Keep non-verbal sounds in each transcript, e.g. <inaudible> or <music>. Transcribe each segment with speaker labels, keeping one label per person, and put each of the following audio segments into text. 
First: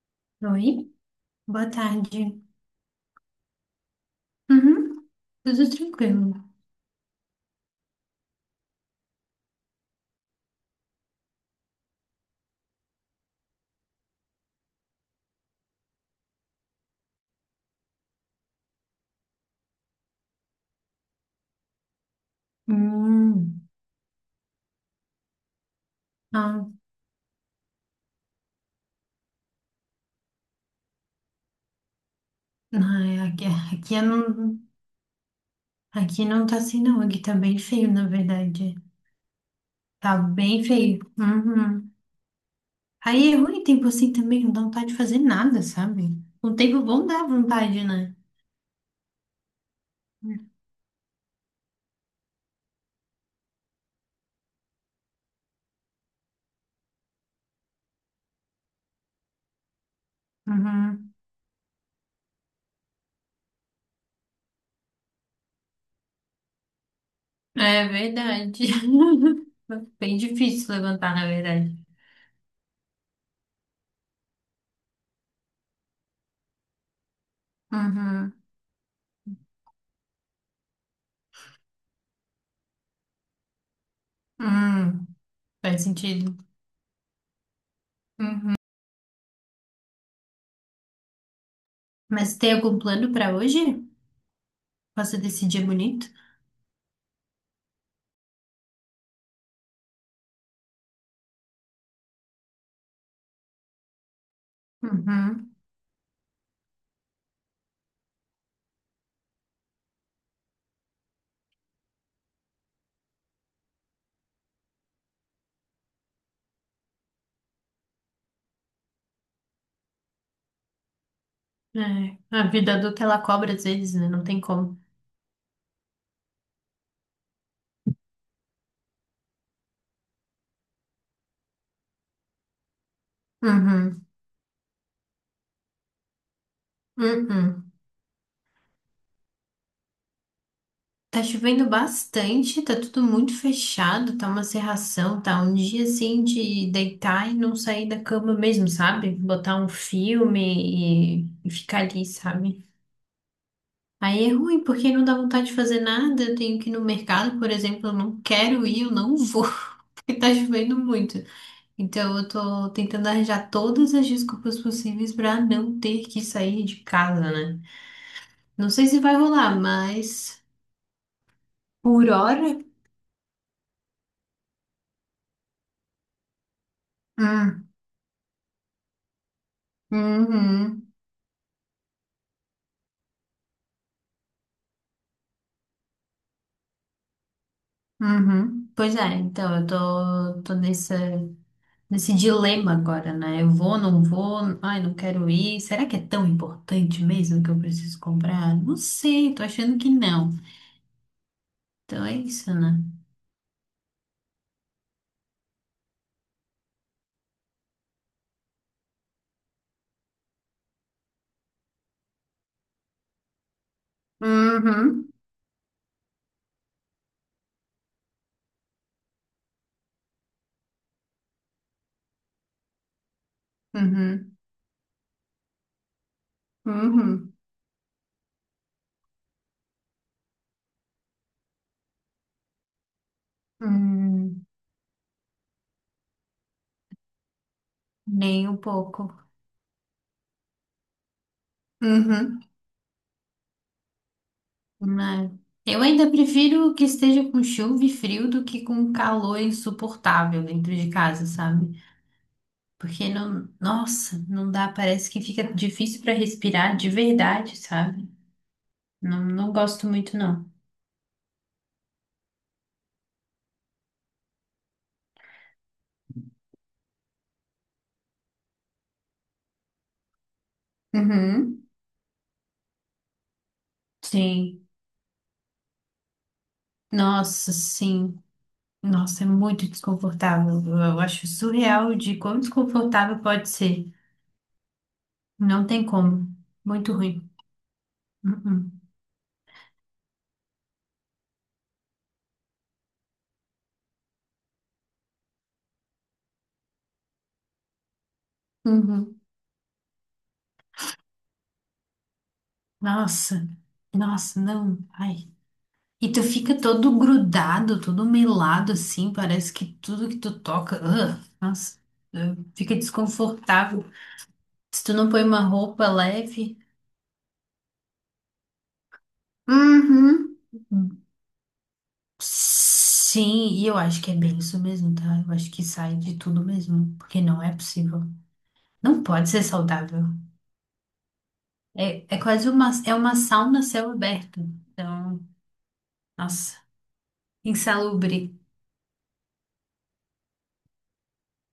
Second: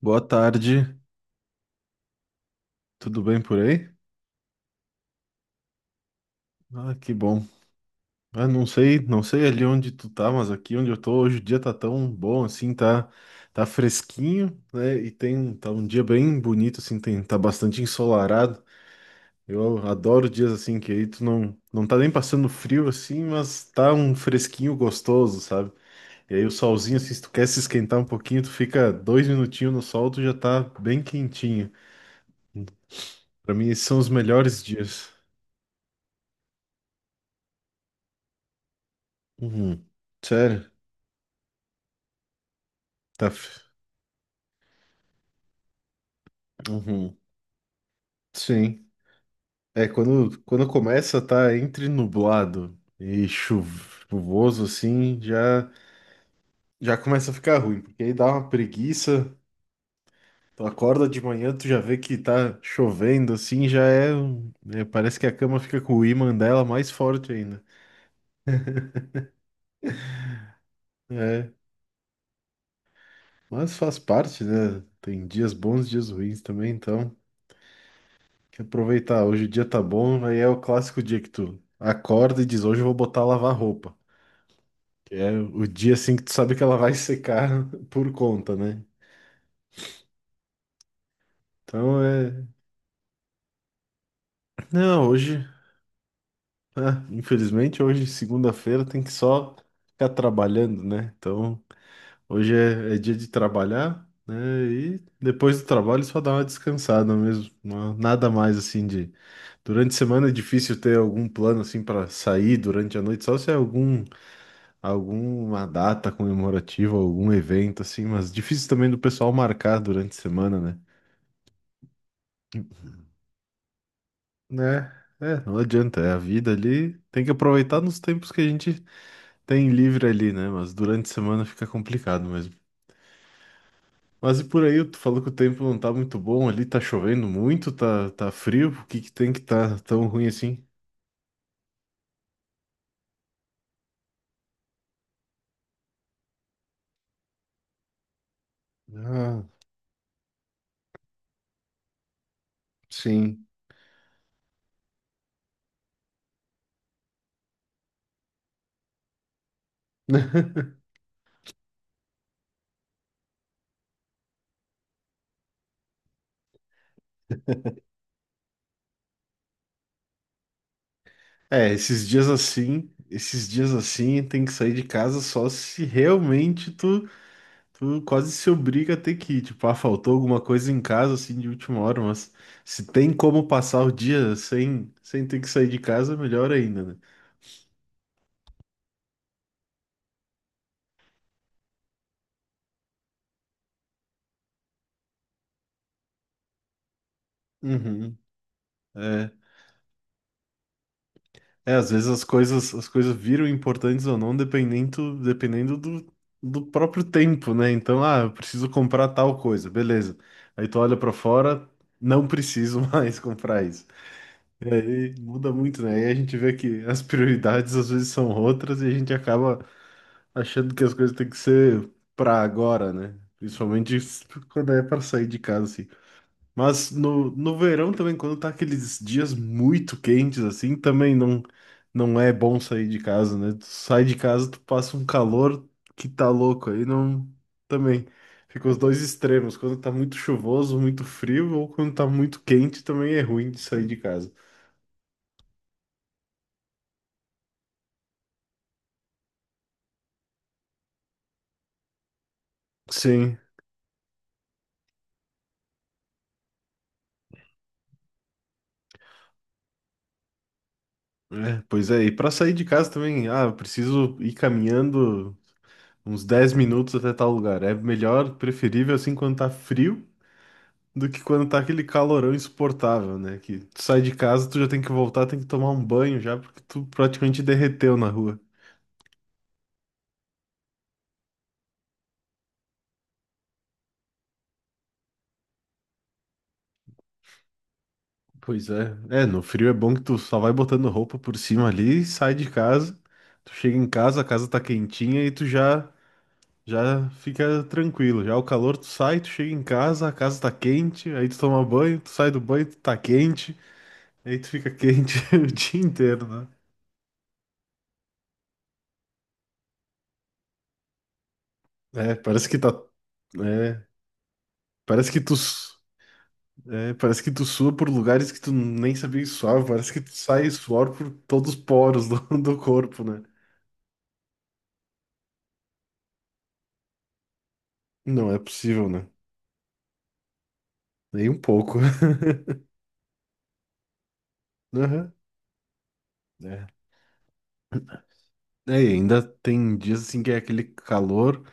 Speaker 1: Boa
Speaker 2: Oi,
Speaker 1: tarde,
Speaker 2: boa tarde.
Speaker 1: tudo bem por aí?
Speaker 2: Uhum, tudo tranquilo.
Speaker 1: Ah, que bom. Ah, não sei ali onde tu tá, mas aqui onde eu tô hoje o dia tá tão bom assim, tá fresquinho, né? E tem tá um dia bem bonito assim, tem tá bastante ensolarado. Eu adoro dias assim que aí tu não tá nem passando frio assim,
Speaker 2: Hum,
Speaker 1: mas tá um fresquinho gostoso, sabe? E aí o
Speaker 2: ah,
Speaker 1: solzinho assim, se tu quer se esquentar um pouquinho, tu fica dois minutinhos no sol, tu já tá bem quentinho.
Speaker 2: não, é, aqui,
Speaker 1: Pra mim esses
Speaker 2: aqui,
Speaker 1: são
Speaker 2: eu
Speaker 1: os
Speaker 2: não,
Speaker 1: melhores dias.
Speaker 2: aqui não tá assim não, aqui tá bem feio, na verdade.
Speaker 1: Uhum.
Speaker 2: Tá bem
Speaker 1: Sério?
Speaker 2: feio. Uhum.
Speaker 1: Tá.
Speaker 2: Aí é ruim
Speaker 1: f-
Speaker 2: tempo assim também, não dá vontade de fazer nada, sabe? Um tempo bom
Speaker 1: Uhum.
Speaker 2: dá vontade, né?
Speaker 1: Sim. É, quando começa, tá entre nublado e chuvoso, assim, já começa a ficar ruim, porque aí dá uma preguiça. Tu acorda
Speaker 2: Uhum.
Speaker 1: de manhã, tu já vê que tá chovendo, assim, já é, um- é, parece que a cama fica com o ímã dela mais forte ainda.
Speaker 2: É verdade. <laughs> Bem difícil levantar, na
Speaker 1: É,
Speaker 2: verdade.
Speaker 1: mas faz parte, né? Tem dias bons, dias ruins também, então.
Speaker 2: Uhum.
Speaker 1: Tem que aproveitar. Hoje o dia tá bom, aí é o clássico dia que tu acorda e diz, hoje eu vou botar a lavar roupa.
Speaker 2: Hum,
Speaker 1: É o
Speaker 2: faz
Speaker 1: dia assim que tu
Speaker 2: sentido.
Speaker 1: sabe que ela vai secar <laughs> por conta,
Speaker 2: Uhum.
Speaker 1: né? Então
Speaker 2: Mas
Speaker 1: é.
Speaker 2: tem algum plano pra hoje?
Speaker 1: Não,
Speaker 2: Você
Speaker 1: hoje,
Speaker 2: decidir é bonito.
Speaker 1: ah, infelizmente, hoje, segunda-feira, tem que só ficar trabalhando, né? Então, hoje é dia de trabalhar, né? E
Speaker 2: Uhum.
Speaker 1: depois do trabalho só dar uma descansada mesmo. Nada mais assim de. Durante a semana é difícil ter algum plano assim para sair durante a noite, só se é algum, alguma data comemorativa, algum evento assim, mas difícil também do pessoal marcar durante a semana, né?
Speaker 2: É. A vida adulta ela cobra às vezes, né? Não tem como.
Speaker 1: Né? É, não adianta. É a vida ali. Tem que aproveitar nos tempos que a gente tem livre ali, né? Mas durante a semana fica complicado mesmo.
Speaker 2: Uhum.
Speaker 1: Mas e por aí, tu falou que o tempo não tá muito bom ali, tá chovendo muito,
Speaker 2: Uhum.
Speaker 1: tá frio. O que que tem que tá tão ruim assim?
Speaker 2: Tá chovendo bastante, tá tudo muito fechado, tá uma cerração, tá um dia assim de deitar e não sair da cama mesmo, sabe?
Speaker 1: Ah,
Speaker 2: Botar um filme e ficar ali, sabe?
Speaker 1: sim.
Speaker 2: Aí é ruim, porque não dá vontade de fazer nada. Eu tenho que ir no mercado, por exemplo, eu não quero ir, eu não vou, <laughs> porque tá
Speaker 1: <laughs>
Speaker 2: chovendo muito. Então, eu tô tentando arranjar todas as desculpas possíveis pra não ter que sair de casa, né? Não sei se vai rolar, mas
Speaker 1: É,
Speaker 2: por
Speaker 1: esses dias
Speaker 2: hora.
Speaker 1: assim, esses dias assim, tem que sair de casa só se realmente tu
Speaker 2: Hum,
Speaker 1: tu quase se obriga a ter que ir. Tipo, ah, faltou alguma coisa em
Speaker 2: uhum,
Speaker 1: casa, assim, de última hora, mas se tem como passar o dia sem ter que sair de casa, melhor ainda, né?
Speaker 2: uhum. Pois é, então eu tô nessa, nesse dilema agora, né? Eu vou, não vou, ai, não quero ir. Será que é tão importante mesmo que eu preciso
Speaker 1: Uhum.
Speaker 2: comprar? Não
Speaker 1: É,
Speaker 2: sei, tô achando que não.
Speaker 1: é, às
Speaker 2: Então
Speaker 1: vezes
Speaker 2: é
Speaker 1: as
Speaker 2: isso,
Speaker 1: coisas,
Speaker 2: né?
Speaker 1: as coisas viram importantes ou não, dependendo do próprio tempo, né? Então, ah, eu preciso comprar tal coisa, beleza. Aí tu olha pra fora, não preciso <laughs> mais comprar isso.
Speaker 2: Uhum,
Speaker 1: E muda muito, né? E a gente vê que as prioridades às vezes são outras e a gente acaba achando que as coisas têm que ser pra agora, né? Principalmente
Speaker 2: uhum,
Speaker 1: quando é pra sair de casa, assim. Mas no,
Speaker 2: uhum,
Speaker 1: no verão também, quando tá aqueles dias muito quentes, assim, também não, não é bom sair de casa, né? Tu sai de
Speaker 2: uhum.
Speaker 1: casa, tu passa um calor que tá louco, aí não. Também,
Speaker 2: Nem um
Speaker 1: fica os dois
Speaker 2: pouco.
Speaker 1: extremos, quando tá muito chuvoso, muito frio, ou quando tá muito
Speaker 2: Uhum.
Speaker 1: quente, também é ruim de sair de casa.
Speaker 2: Né? Eu ainda prefiro que esteja com chuva e frio do que com calor insuportável dentro de casa, sabe? Porque
Speaker 1: Sim,
Speaker 2: não, nossa, não dá, parece que fica difícil para respirar de verdade, sabe? Não, não gosto muito, não.
Speaker 1: é, pois é, e para sair de casa também, ah, eu preciso ir caminhando uns 10 minutos até tal lugar. É melhor, preferível assim quando tá frio do que quando tá
Speaker 2: Uhum.
Speaker 1: aquele calorão insuportável, né? Que tu sai de casa, tu
Speaker 2: Sim.
Speaker 1: já tem que voltar, tem que tomar um banho já, porque tu praticamente
Speaker 2: Nossa,
Speaker 1: derreteu na
Speaker 2: sim.
Speaker 1: rua.
Speaker 2: Nossa, é muito desconfortável. Eu acho surreal de quão desconfortável pode ser. Não tem como. Muito ruim.
Speaker 1: Pois
Speaker 2: Uhum.
Speaker 1: é. É, no frio é bom que tu só vai botando roupa por cima ali, sai de casa, tu chega em casa, a casa tá quentinha e tu já fica tranquilo. Já o calor tu sai,
Speaker 2: Uhum.
Speaker 1: tu chega em casa, a casa tá quente, aí tu toma banho, tu sai do banho, tu tá
Speaker 2: Nossa,
Speaker 1: quente, aí
Speaker 2: nossa,
Speaker 1: tu fica
Speaker 2: não.
Speaker 1: quente
Speaker 2: Ai.
Speaker 1: <laughs> o dia
Speaker 2: E tu
Speaker 1: inteiro, né?
Speaker 2: fica todo grudado, todo melado assim, parece que tudo que tu toca, ugh, nossa,
Speaker 1: É, parece que tá.
Speaker 2: fica
Speaker 1: É,
Speaker 2: desconfortável. Se tu não
Speaker 1: parece que
Speaker 2: põe
Speaker 1: tu.
Speaker 2: uma roupa leve.
Speaker 1: É, parece que tu sua por lugares que tu nem sabia que suava. Parece que tu
Speaker 2: Uhum.
Speaker 1: sai suor por todos os poros <laughs> do corpo, né?
Speaker 2: Sim, e eu acho que é bem isso mesmo, tá? Eu acho que sai de tudo mesmo, porque não é possível.
Speaker 1: Não é possível,
Speaker 2: Não
Speaker 1: né?
Speaker 2: pode ser saudável.
Speaker 1: Nem um pouco.
Speaker 2: É, é quase uma, é uma sauna a céu aberto.
Speaker 1: <laughs> Aham.
Speaker 2: Então, nossa,
Speaker 1: É.
Speaker 2: insalubre.
Speaker 1: É, e ainda tem dias assim que é aquele calor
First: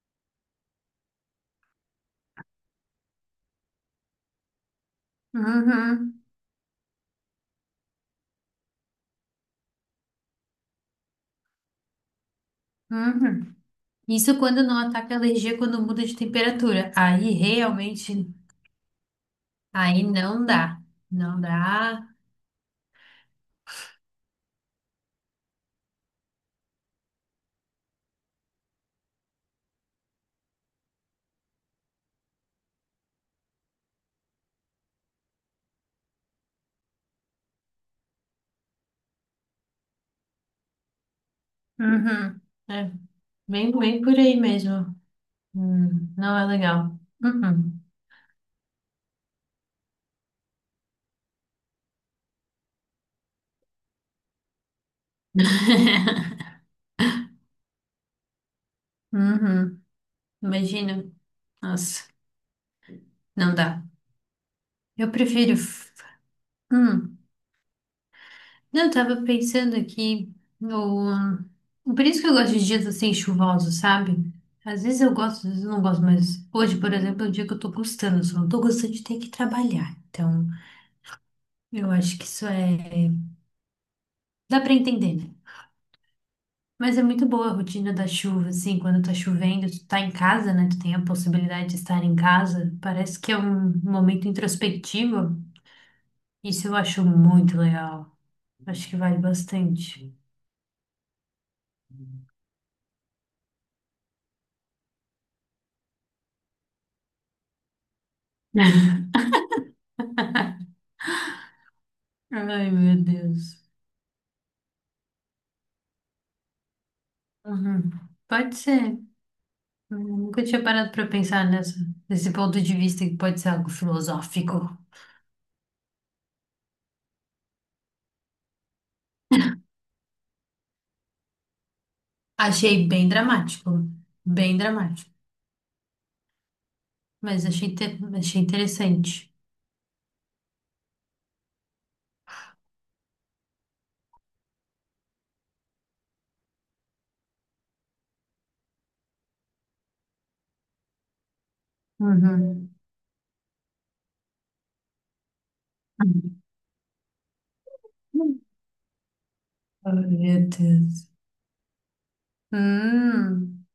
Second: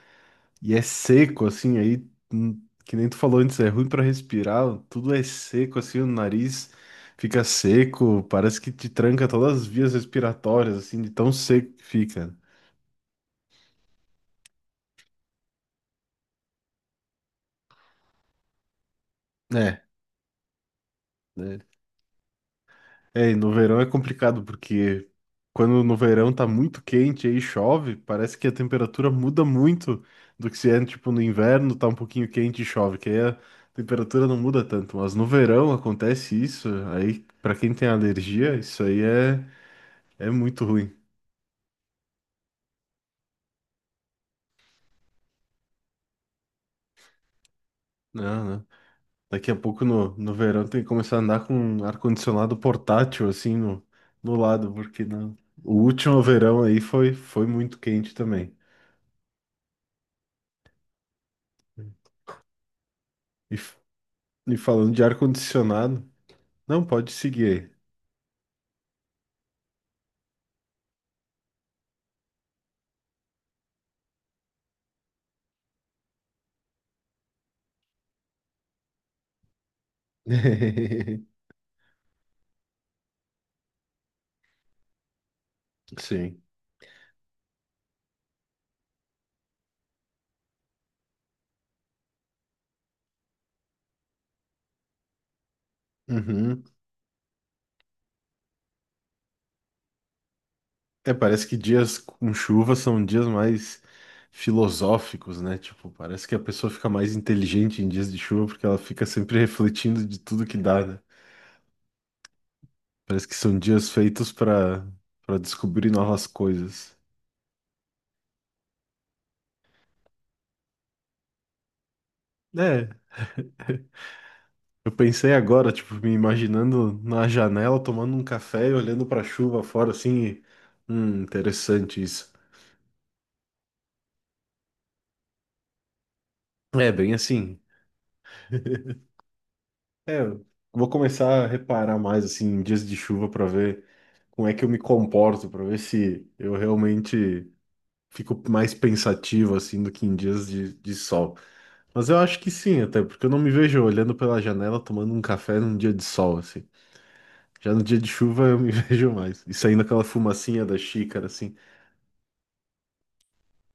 Speaker 1: e é seco, assim, aí, que nem tu falou antes, é ruim pra respirar, tudo é seco, assim, o
Speaker 2: Uhum,
Speaker 1: nariz fica seco, parece que te tranca todas as vias respiratórias, assim, de tão seco que fica.
Speaker 2: uhum. Isso quando não ataca a alergia quando muda de temperatura. Aí realmente,
Speaker 1: É.
Speaker 2: aí não dá. Não
Speaker 1: é.
Speaker 2: dá.
Speaker 1: É, e no verão é complicado, porque quando no verão tá muito quente e aí chove, parece que a temperatura muda muito do que se é, tipo, no inverno tá um pouquinho quente e chove, que aí a temperatura não muda tanto. Mas no verão acontece isso, aí pra quem tem alergia, é muito ruim.
Speaker 2: Uhum. É, bem, bem por aí mesmo. Não é legal. Uhum.
Speaker 1: Não, não. Daqui a pouco no verão tem que começar a andar com um ar-condicionado portátil, assim, no lado, porque não. O último
Speaker 2: <laughs>
Speaker 1: verão aí foi muito quente também.
Speaker 2: Uhum. Imagina. Nossa, não
Speaker 1: E,
Speaker 2: dá.
Speaker 1: E falando de
Speaker 2: Eu prefiro. F-
Speaker 1: ar-condicionado, não pode
Speaker 2: Hum.
Speaker 1: seguir
Speaker 2: Não, eu tava pensando aqui no. Por isso que eu gosto de dias assim chuvosos, sabe? Às vezes eu gosto, às vezes eu não gosto, mas hoje, por exemplo, é um dia que eu tô gostando, só não tô gostando de ter que trabalhar. Então,
Speaker 1: aí.
Speaker 2: eu acho que isso é. Dá pra entender, né?
Speaker 1: <laughs> Sim.
Speaker 2: Mas é muito boa a rotina da chuva, assim, quando tá chovendo, tu tá em casa, né? Tu tem a possibilidade de estar em casa. Parece que é um momento introspectivo.
Speaker 1: Uhum.
Speaker 2: Isso eu acho muito legal. Acho que vale bastante.
Speaker 1: É, parece que dias com chuva são dias mais filosóficos, né? Tipo, parece que a pessoa fica mais inteligente em dias de chuva porque ela
Speaker 2: <laughs>
Speaker 1: fica sempre refletindo de tudo que dá, né?
Speaker 2: Ai, meu
Speaker 1: Parece que são
Speaker 2: Deus.
Speaker 1: dias feitos para descobrir novas coisas.
Speaker 2: Uhum. Pode ser. Eu nunca tinha parado para pensar nessa, nesse ponto de
Speaker 1: É,
Speaker 2: vista que pode ser algo filosófico.
Speaker 1: eu pensei agora, tipo, me imaginando na janela tomando um café e olhando para a chuva fora assim, e, interessante isso.
Speaker 2: Achei bem dramático,
Speaker 1: É, bem
Speaker 2: mas
Speaker 1: assim.
Speaker 2: achei, achei
Speaker 1: <laughs>
Speaker 2: interessante.
Speaker 1: É, eu vou começar a reparar mais assim em dias de chuva para ver como é que eu me comporto, para ver se eu realmente fico mais pensativo assim do que em dias de sol. Mas eu acho que
Speaker 2: Uhum.
Speaker 1: sim, até porque eu não me vejo olhando pela janela tomando um café num dia de sol assim. Já no dia de chuva eu me <laughs> vejo mais. E saindo aquela
Speaker 2: Ai, meu
Speaker 1: fumacinha da
Speaker 2: Deus.
Speaker 1: xícara assim.
Speaker 2: Hum,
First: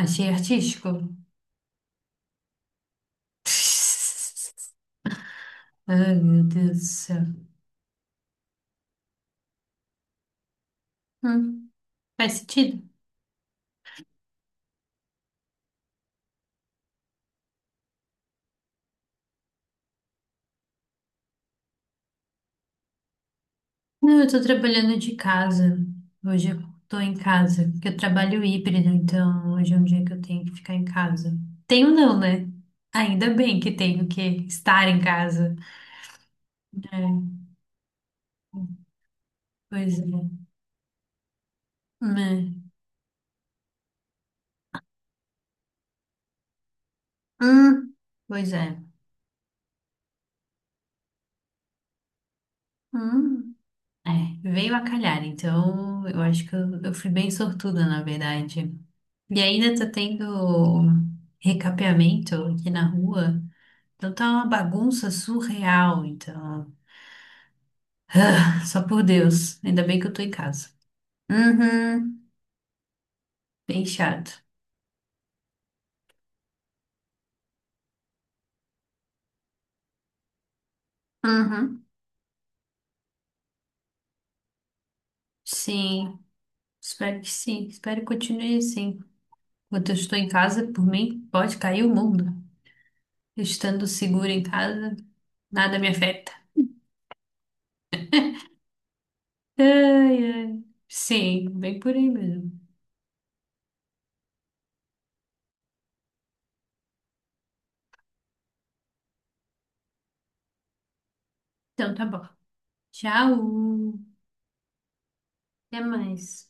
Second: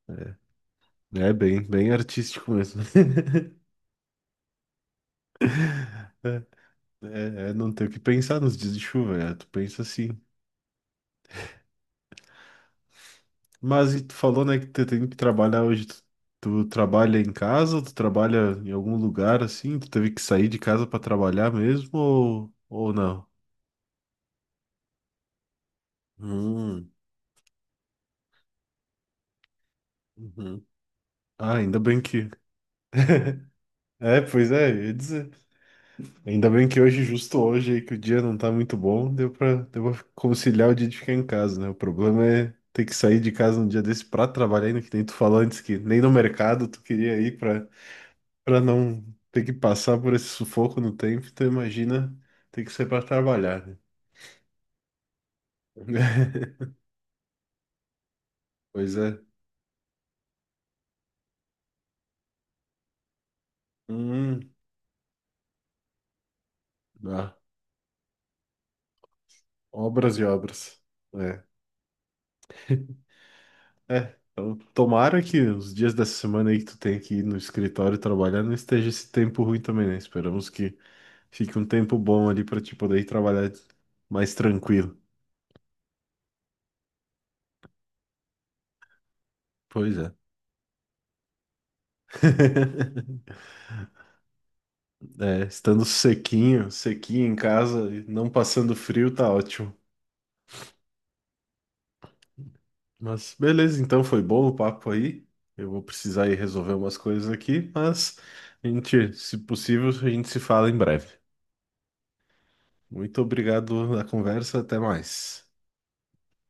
Speaker 2: achei artístico.
Speaker 1: É bem artístico mesmo.
Speaker 2: <laughs> Ai,
Speaker 1: <laughs>
Speaker 2: meu
Speaker 1: É,
Speaker 2: Deus do céu.
Speaker 1: é, não ter o que pensar nos dias de chuva, é, tu pensa assim.
Speaker 2: Hum, faz sentido.
Speaker 1: Mas e tu falou, né, que tu tem que trabalhar hoje. Tu trabalha em casa, ou tu trabalha em algum lugar assim? Tu teve que sair de casa para trabalhar mesmo ou não?
Speaker 2: Não, eu tô trabalhando de casa. Hoje eu
Speaker 1: Hum,
Speaker 2: tô em casa, porque eu trabalho híbrido, então hoje é um dia que eu tenho que
Speaker 1: uhum.
Speaker 2: ficar em casa.
Speaker 1: Ah, ainda
Speaker 2: Tenho
Speaker 1: bem
Speaker 2: não,
Speaker 1: que.
Speaker 2: né? Ainda bem que tenho
Speaker 1: É,
Speaker 2: que
Speaker 1: pois é, eu
Speaker 2: estar
Speaker 1: ia
Speaker 2: em
Speaker 1: dizer.
Speaker 2: casa.
Speaker 1: Ainda bem que hoje,
Speaker 2: É,
Speaker 1: justo hoje aí, que o dia não tá muito bom, deu deu
Speaker 2: pois
Speaker 1: pra
Speaker 2: é.
Speaker 1: conciliar o dia de ficar em casa, né? O problema é
Speaker 2: Né?
Speaker 1: ter que sair de casa num dia desse pra trabalhar, ainda que nem tu falou antes que nem no mercado tu queria ir pra
Speaker 2: Hum, pois
Speaker 1: para
Speaker 2: é.
Speaker 1: não ter que passar por esse sufoco no tempo, tu imagina ter que ser para
Speaker 2: Hum.
Speaker 1: trabalhar, né?
Speaker 2: É, veio a calhar, então eu acho que
Speaker 1: <laughs>
Speaker 2: eu fui bem sortuda, na verdade.
Speaker 1: Pois é.
Speaker 2: E ainda tá tendo recapeamento aqui na rua, então tá uma
Speaker 1: Hum,
Speaker 2: bagunça surreal, então.
Speaker 1: ah,
Speaker 2: Só por Deus. Ainda bem que eu
Speaker 1: obras
Speaker 2: tô
Speaker 1: e
Speaker 2: em casa.
Speaker 1: obras. É.
Speaker 2: Uhum. Bem
Speaker 1: É.
Speaker 2: chato.
Speaker 1: Então, tomara que os dias dessa semana aí que tu tem que ir no escritório trabalhar não esteja esse tempo ruim também, né? Esperamos que fique um
Speaker 2: Uhum.
Speaker 1: tempo bom ali para te poder ir trabalhar mais tranquilo.
Speaker 2: Sim. Espero que sim. Espero que continue assim. Enquanto eu
Speaker 1: Pois é.
Speaker 2: estou em casa, por mim, pode cair o mundo.
Speaker 1: <laughs>
Speaker 2: Estando seguro em casa,
Speaker 1: É,
Speaker 2: nada
Speaker 1: estando
Speaker 2: me afeta.
Speaker 1: sequinho, sequinho em casa, e não passando frio, tá ótimo.
Speaker 2: Ai, ai. Sim, bem por aí mesmo.
Speaker 1: Mas beleza, então foi bom o papo aí. Eu vou precisar ir resolver umas coisas aqui, mas a gente, se possível, a gente se fala em breve.
Speaker 2: Então tá bom.
Speaker 1: Muito obrigado pela
Speaker 2: Tchau.
Speaker 1: conversa, até mais.
Speaker 2: Até mais.